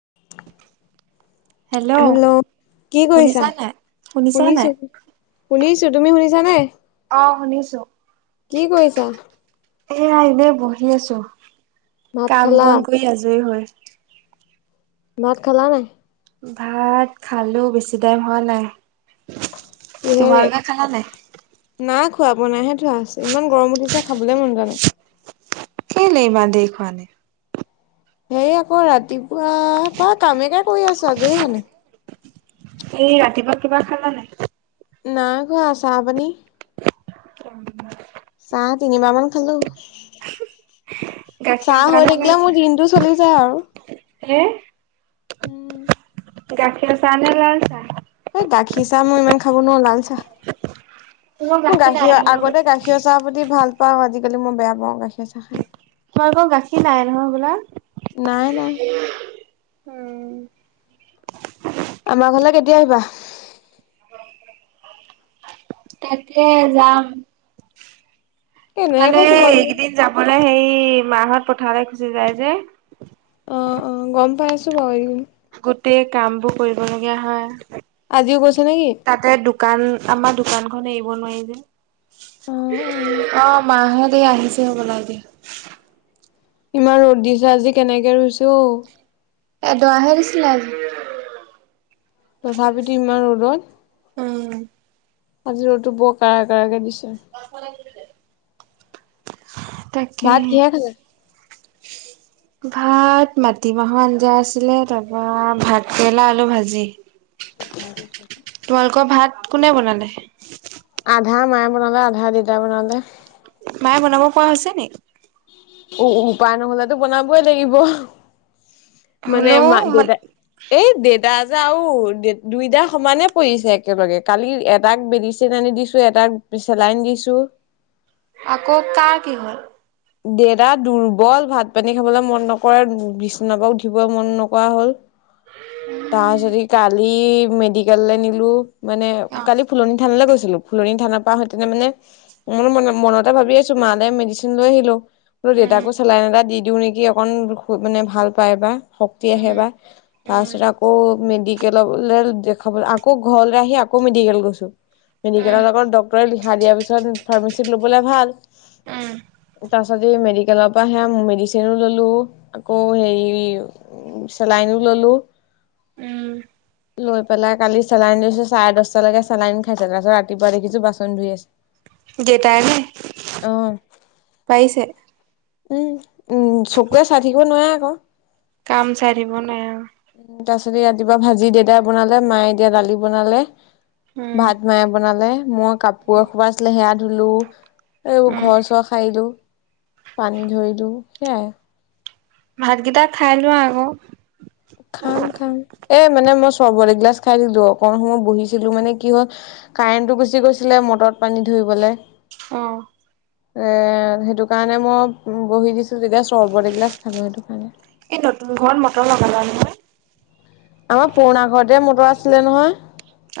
[unintelligible] Hello কি কৰিছা? শুনিছা নাই শুনিছা নাই? শুনিছো। শুনিছো। তুমি শুনিছা নে? ছো। কি কৰিছ? এয়া এনেই বহি আছো। ভাত কাম খালা? বন কৰি আজৰি হৈ। ভাত খালা নাই? ভাত খালো। বেছি টাইম হোৱা নাই। কিহেৰে? তোমালোকে খালা নাই? নাই খোৱা বনাই হে থোৱা আছে। ইমান গৰম উঠিছে খাবলে মন যোৱা নাই। কেলে ইমান দেৰি খোৱা নাই? সেই আকৌ ৰাতিপুৱা পা কামকে কৰি আছো। আজৰি হোৱা নাই। এই ৰাতিপুৱা কিবা খালা নাই? নাই খোৱা চাহপানী। [unintelligible] চাহ তিনিবাৰ মান খালো। গাখীৰ চাহ হৈ নে লাল থাকিলে চাহ? মোৰ দিনটো চলি যায় আৰু উম, গাখী অ' চাহ নে লাল চাহ? এই গাখীৰ চাহ মই ইমান খাব নোৱাৰ লাল চাহ, তোমালোকৰ মোৰ গাখীৰ নাই গাখীঅ নহয় বোলা? আগতে গাখী অ চাহ প্ৰতি ভাল। পাওঁ আজিকালি মই বেয়া পাওঁ গাখীঅ চাহ। তোমালোক গাখীৰ নাই নহয় হ'বলা? নাই নাই উম্। আমা ঘৰলে কেতিয়া আহিবা? তাকে যাম। এনেহে মানে কৈছো বাৰু তুমি এইকেইদিন যাবলৈ সেই মাহত পথাৰলৈ গুচি যায় যে। অ -অ গম পাই আছো বাৰু এই গোটেই কাম বোৰ কৰিব লগীয়া হয় আজিও গৈছে নেকি? তাতে দোকান, আমাৰ দোকানখন এৰিব নোৱাৰি যে। অ 'মা হতে আহিছে হ'বলা দি ইমান ৰ'দ দিছে আজি কেনেকে ৰুইছ অ? এদৱা হে দিছিলে আজি। তথাপিতো ইমান ৰ'দত, আজি ৰ'দটো বৰ ক কাৰাকে দিছে। পাছফালে টিপি দে। ভাত তাকেহে কিহে খালে? ভাত মাটি মাহৰ আঞ্জা আছিলে তাৰপা ভাত কেলা আলু ভাজি। তোমালোকৰ ভাত কোনে বনালে? আধা মায়ে বনালে আধা দিতা বনালে। মাই বনাব পৰা হৈছে নি? উ উপায় নহলেতো বনাবই লাগিব। মানে হ'লেও মা মান দেতাই। এই দেতা যে আউ দুইটাৰ সমানে পৰিছে একেলগে কালি এটাক মেডিচেন আনি। দিছো এটাক চেলাইন দিছো। আকৌ কা কি' হল? দেদা দুৰ্বল ভাত পানী খাবলৈ মন নকৰে বিচনাপা উঠিবলৈ মন নকৰা হ'ল। [inaudible] উম। তাৰ পাছতে কালি মেডিকেললৈ নিলো মানে অ কালি ফুলনি থানৈ গৈছিলো ফুলনি থান। পা আহোতে মানে মোৰ মনতে ভাবি আছো মা লে মেডিচিন লৈ আহিম। বোলো উম দেউতাকো চেলাইন এটা দি দিও নেকি অকন মানে ভাল পায় বা। শক্তি আহে উম বা উম তাৰপিছত আকৌ মেডিকেল লে দেখাব আকৌ ঘৰলৈ আহি আকৌ মেডিকেল গৈছো। উম মেডিকেলৰ লগত ডক্তৰে লিখা দিয়াৰ পিছত ফাৰ্মাচিত লবলে ভাল। উম তাৰ পাছত যি মেডিকেলৰ পৰা সেয়া আহে মেডিচেনো ললো আকৌ হেই। লাইনো ললো। উম্। লৈ পেলাই কালি চেলাই লৈছো চাৰে দশটালৈকে চেলাই নি খাইছে তাৰপাছত ৰাতিপুৱা দেখিছো বাচন ধুই আছে। দেটাই নে, অ পাইছে? উম উম চকুয়ে চাই থাকিব নোৱাৰে আকৌ। কাম চাই থাকিব নাই আ। কিবা ভাজি দেতাই বনালে মায়ে এতিয়া দালি বনালে। উম ভাত মায়ে বনালে মই কাপোৰ এখোপা আছিলে সেয়া ধুলো। এইবোৰ উম, ঘৰ চৰ সাৰিলো, পানী ধৰিলো সেইয়াই। ভাতকিটা খাই লোৱা আকৌ। খাম খাম এ মানে মই চৰবত এগিলাছ খাই দিলো অকনমান সময় বহিছিলো মানে কি হল কাৰেণ্টটো গুচি গৈছিলে মটৰত পানী ধৰি। -ৰিবলে অ' এ সেইটো কাৰণে মই বহি দিছো এতিয়া চৰবত এগিলাছ খালো সেইটো কাৰণে, এই নতুন ঘৰত মটৰ লগালা নহয়? অ পুৰণা ঘৰতে মটৰ আছিলে নহয়।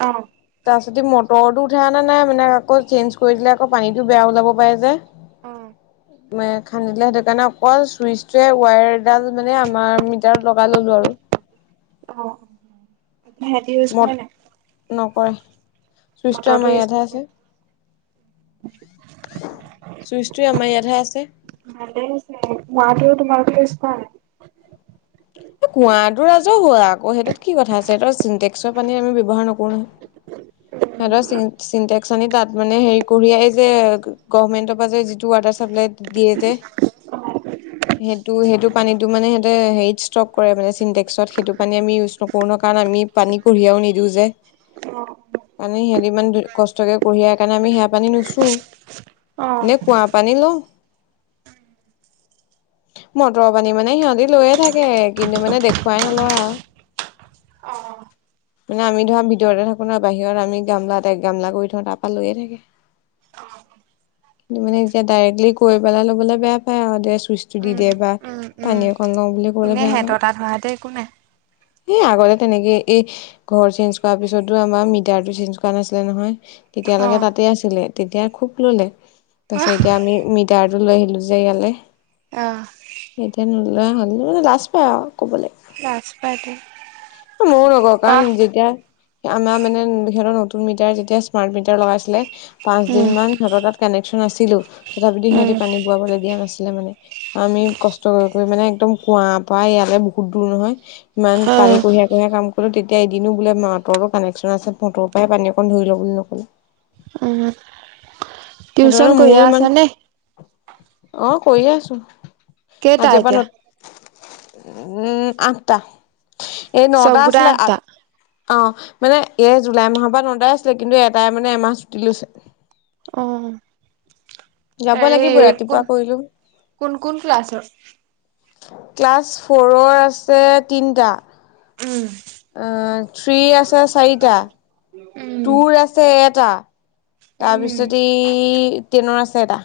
অ', তাৰপিছত মটৰটো উঠা অনা নাই মানে আকৌ চেঞ্জ কৰি দিলে আকৌ পানীটো বেয়া ওলাব পাৰে যে। অ ম খান্দিলে সেইটো কাৰণে অকল চুইচটোয়ে ৱায়াৰডাল মানে আমাৰ মিটাৰত লগাই ললো আৰু। [inaudible] অ অ মট নকৰে চুইচটো মটৰটো আমাৰ ইউজ ইয়াতহে নকৰে। আছে। চুইচটো আমাৰ ইয়াতহে আছে। ভালে হৈছে, [unintelligible] ইউজ কৰা কুঁৱাটো ৰাজহুৱা আকৌ সেইটোত কি কথা আছে সিহঁতৰ চিনটেক্সৰ পানী আমি ব্যৱহাৰ নকৰোঁ ন। সিহঁতৰ চিন চিনটেক্স আনি তাত মানে হেৰি কঢ়িয়াই যে গভমেন্টৰ পা যে যিটো ৱাটাৰ চাপ্লাইত দিয়ে যে সেইটো পানীতো মানে সিহঁতে হেৰিত ষ্টক ষ্টক কৰে মানে চিনটেক্সত সেইটো পানী আমি ইউজ নকৰো ন কাৰণ আমি পানী কঢ়িয়াও নিদিওঁ যে। অ', কাৰণে সিহঁতি ইমান কষ্টকে কঢ়িয়ায় কাৰণে আমি সেয়া পানী নুচো। অ', এনে কুৱা পানী লোঁ, মটৰ পানী মানে সিহঁতি লৈয়ে থাকে। কিন্তু মানে দেখুৱাই নলয় আৰু অ'। মানে আমি ধৰা ভিতৰতে থাকোঁ ন বাহিৰত আমি গামলা এক গামলা কৰি থওঁ তাৰ পৰা লৈ আহি থাকে [inaudible] কিন্তু মানে এতিয়া ডাইৰেক্টলি গৈ পেলাই ল'বলৈ বেয়া পায় দে চুইচটো দি দে উম, বা উম, উম। পানী অকন লওঁ বুলি। ক'বলৈ এনে সিহঁতৰ তাত হোৱাহতে একো নাই এই আগতে তেনেকে এই ঘৰ চেঞ্জ কৰা পিছতো আমাৰ মিটাৰটো চেঞ্জ কৰা নাছিলে নহয়। তেতিয়ালৈকে অ', তাতে আছিলে তেতিয়া খুব ল'লে তাৰপিছত এতিয়া আমি মিটাৰটো লৈ আহিলোঁ যে ইয়ালে। অ', এতিয়া নোলোৱা হ'ল মানে লাজ পাই আৰু।। ক'বলৈ লাজ পায়টো। ময়ো নকওঁ কাৰণ যেতিয়া আমাৰ মানে সিহঁতৰ নতুন। মিটাৰ যেতিয়া স্মাৰ্ট মিটাৰ লগাইছিলে পাঁচ দিন উম, মান সিহঁতৰ তাত কানেকশ্বন আছিলোঁ। তথাপিওঁ উম, সিহঁতে পানী বোৱাবলৈ দিয়া নাছিলে মানে আমি কষ্ট কৰি মানে একদম। কুঁৱাৰ পৰা ইয়ালে বহুত দূৰ নহয় ইমান পানী অ', কঢ়িয়াই কঢ়িয়াই কাম কৰোঁ তেতিয়া এদিনো বোলে মটৰো কানেকশ্যন আছে মটৰৰ পৰাই পানী অকণ ধৰি ল বুলি নক'লে উম। সেইটো টিউচন কাৰণে মোৰো কৰিয়ে ইমান আছা নে? অ কৰিয়ে আছোঁ। কেইটা এতিয়া। উম আঠটা এই নটা চবগোটা আছিলে আ আঠটা? অ মানে এই জুলাই মাহৰ পৰা নটাই আছিলে কিন্তু এটাই মানে এমাহ ছুটি লৈছে। অ যাব হেৰি লাগিব ৰাতিপুৱা কোন কৰিলো কোন কোন ক্লাছৰ ক্লাছ ফ'ৰৰ আছে তিনটা উম অ থ্ৰী আছে চাৰিটা উম টুৰ আছে এটা এ উম টাতাৰপিছতে ই টেনৰ আছে এটা।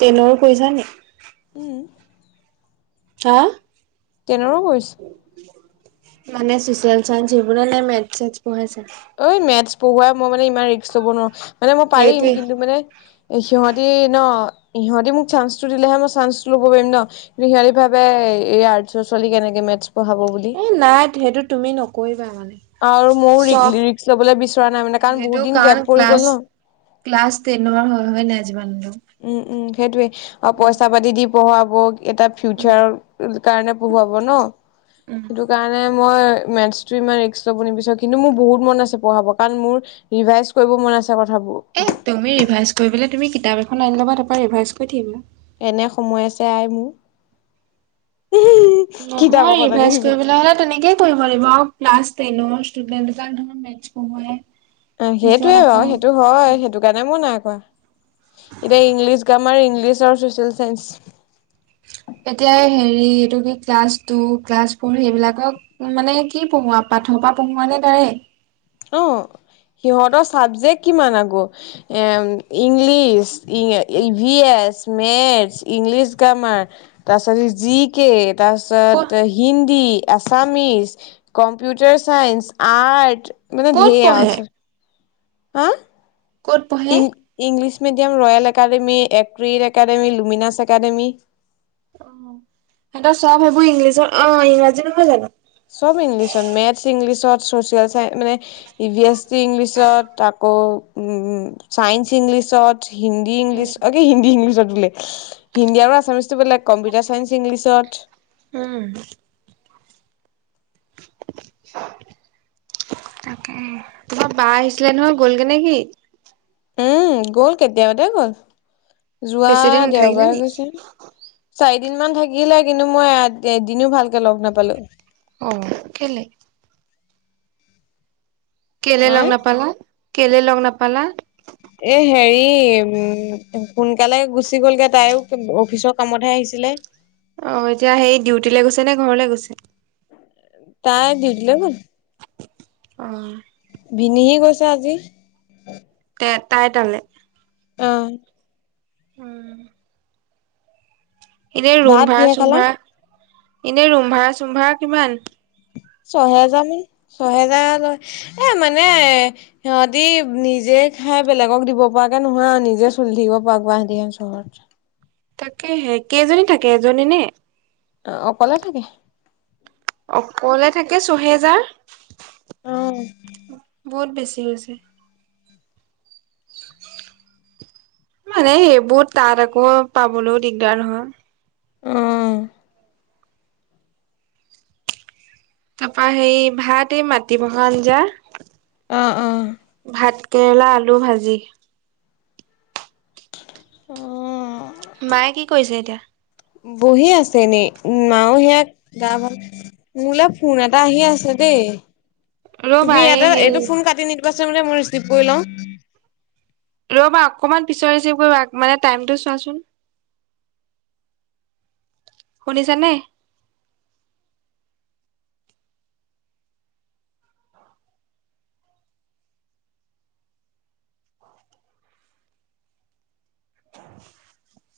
টেইনৰো কৰিছা নি? [inaudible] হা? [inaudible] মানে চচিয়েল চাইস সবো নে মে চে পঢ়াইছে [inaudible] অঐ মেথছ পঢ়ুৱাই মই মানে ইমান ৰিক্ক ল'ব নোৱাৰো মানে মই পাৰিম সেইটোৱে কিন্তু মানে এ সিহতি ন ইিহঁতি মোক চান্সটো দিলেহে মই চান্সটো ল'ব পাৰিম ন কিু সিহতি ভাবে এই আৰ্টছৰ ছোৱালী কেনেকে ম মেটচ পঢ়াব বুলি [inaudible] এই নাই সেইটো তুমি নকৰিবা মানে আৰু ময়ো চব ৰিক্স লবলৈ বিচৰা নাই মানে কাৰণ সেইটো বহুত দিন কাৰণ কেব পৰি গ'ল ক্লাছ ন। ক্লাছ টেন নমাৰ হয় নাই যিমান হলেও উম, উম, সেইটয়ে আৰু পইচা পাতি দি পঢ়াব এটা উম ফিউচাৰ কাৰণে পঢ়ুৱাব ন উম সেইটো কাৰণে মই মেটচ টো ইমান ৰিক্স লব নিবিৰাৰো কিন্তু মোৰ বহুত মন আছে পঢ়াব কাৰণ মোৰ ৰিভাইজ কৰিব মন আছে কথাবোৰ এ তুমি ৰিভাইজ কৰিবলে তুমি কিতাপ এখন আনি লবা তাৰপৰা ৰিভাইজ কৰি থাকিবা। এনে সময় আছে আই মোৰ। কিতাপ নহয় এখন আনি ইভেষ্ট দিবি কৰিবলৈ হ'লে তেনেকেই কৰিব লাগিব প্লাষ্ট ন ষ্টুডেণ্ট ত ধ মেচ পে [unintelligible] অ 'সেইটোয়ে ৰ সেইটো হয় সেইটো কাৰণে মোৰ নাই এতিয়া ইংলিছ গ্ৰামাৰ ইংলিছ আৰু চচিয়েল চাইঞ্চ এতিয়া হেৰি এইটো কি ক্লাছ টু ক্লাছ ফৰ সেইবিলাকক মানে কি পঢ়ো? প্ৰথম পা পঢ়োনে তাৰে [unintelligible] অ সিহঁতৰ চাবজেক্ট কিমান আকৌ এ English E E V S maths English grammar তাৰ পাত জি কে ক'ত তাৰপিছত Hindi Assamese computer science art মানে ক'ত ঢেৰ পঢ়ে আট হা? ক'ত পঢ়ে ই ইংলিছ [unintelligible] মিডিয়াম ৰয়েল একাডেমি এক্ৰ একাডেমী লুমিনাছ একাডেমী অ সিহঁতৰ চব সেইবোৰ ইংলিছৰ অ ইংৰাজী নহয় জানো চব ইংলিছত মেথছ ইংলিছত চ'চিয়েল চাই মানে ই ভিএছ চি ইংলিছত ত অ, উ, ছাইন্স ইংলিছত হিন্দী ইংলিছ উম অে হিন্দী ইংলিছত হিন্দী আৰু আছামিচটো বেলেগ কম্পিউটাৰ চাইন্স ইংলিছত। উম। [inaudible] তাকে তোমাৰ বা আহিছিলে নহয় গ'লগে নে কি? উম, গ'ল কেতিয়াবাতে গ'ল। যোৱা বেছি দিন নাথাকিলে দেওবাৰে নি গৈছে চাৰ দিনমান থাকিলে কিন্তু মই দিনও ভালকে লগ নাপালো অ, ' কেলে? কেলে লং আহ নাপালালা কেলে লং নাপালা? এ হেৰি উম, সোনকালে গুচি গলগে তাইও অফিচৰ কামতহে আহিছে। চছিলিলে [unintelligible] অ 'এতিয়া সেই ডিউটৈ গৈছে নে ঘৰলে গৈছে? তাই দিউতিলে গ'ল অ, ' ভিনিহি গৈছে আজি। তে তাই তালে অ, ' উম, এনে ৰোম ভাত ভাড়া কিহে চোম খালা ভাড়া এনে ৰোম ভাড়া চোম ভাড়া কিমান? ছহেজাৰ মানে ছহেজাৰ লয় এ মানে সিহতি নিজে নি খাই বেলেগক দিব পৰাকে নহয় আৰু নিজে চলি থাকিব পৰা গাহে চহৰত তাকেহে কেইজনী থাকে এজনী নে। অ' অকলে থাকে। অকলে থাকে ছহেজাৰ অঁ। ঠিক হৈছে। মানে সেইবোৰ তাত আকৌ পাবলৈও দিগদাৰ নহয়। অঁ। তাৰপৰা সেই ভাত এই মাটি মাহৰ আঞ্জা। অঁ অঁ। ভাত কেৰেলা আলু ভাজি। অঁ। মায়ে কি কৰিছে এতিয়া? বহি আছে ন মাও সেয়া গা ভাল মোলে ফোন এটা আহি আছে দেই। ৰ'বা তুমি এই ইয়াতে এইটো হেৰি ফোন কাটি নিদিবাচ মানে মই ৰিচিভ কৰি লও। ৰবা অকমান পিচৰিছে মানে টাইমটো চোৱাচোন [inaudible] শুনিছা নে? [inaudible]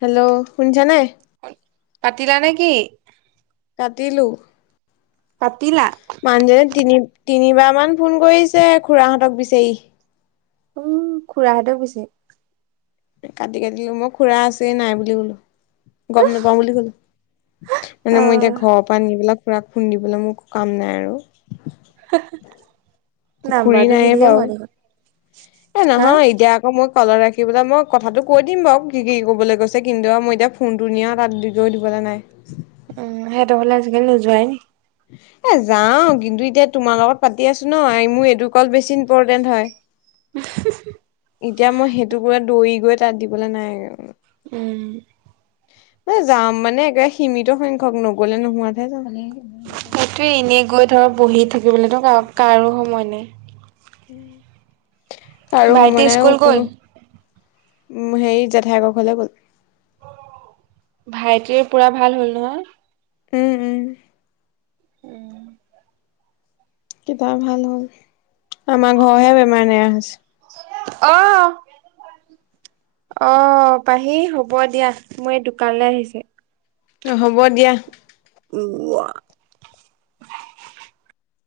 হেল্ল' শুনিছা নাই? কাতিলা নেকি? কাটিলো। পাতিলা? মানুহজননে তিনি - তিনিবাৰ মান ফোন কৰিছে খুৰাহঁতক বিচাৰি। উম, খুৰাহঁতেও বিচাৰি। কাটি-কাটিলো মই খুৰা আছেই নাই বুলি কলো গম নাপাও বুলি কলো। মানে অ মই এতিয়া ঘৰৰ পৰা আনি পেলাক খুৰাক খুন্দিবলৈ মোৰ কাম নাই আৰু। ঘুৰি নাম্বাৰটো দি নাইে দিলেই বাৰু হয় দেখোন। এ হা? নহয় এতিয়া আকৌ মই কলত ৰাখিবেললৈ মই কথাটো কৈ দিম বাৰু কি - কি কবলৈ গৈছে কিন্তু মই এতিয়া ফোনটো নিয়া তাত দি গৈ দিব লাগে। দে নাই। উম, সিহটো হলে আজিকালি নোযোৱাই নেকি? এ যাও কিন্তু এতিয়া তোমাৰ লগত পাতি আছো ন মোৰ এইটো কল বেছি ইম্পৰ্টেণ্ট হয়। উমহু, এতিয়া মই সেইটো পোৰা দৌৰি গৈ তাত দিবলৈ নাই আৰু। উম, ম যাম মানে একাৰে সীমিত সংখ্যক নগলে নোহোৱাতহে যাম সেইটোয়ে এনেই গৈ ধৰ বহি থাকিবলৈতো কাৰ কাৰো সময় নাই। কাৰু ভাইটি সময় নাইও স্কুল গ'ল? কোনো উম, হেৰি জেঠাইকৰ ঘৰলে গ'ল। ভাইটিৰ পুৰা ভাল হ'ল নহয়। উম-উম। উম, কিবয়া ভাল হ'ল আমাৰ ঘৰহে বেমাৰ নাছে। অহ ', অ পাহি হ'ব দিয়া মই এই দোকানলৈ আহিছে। অ হ'ব দিয়া। উৱা [unintelligible]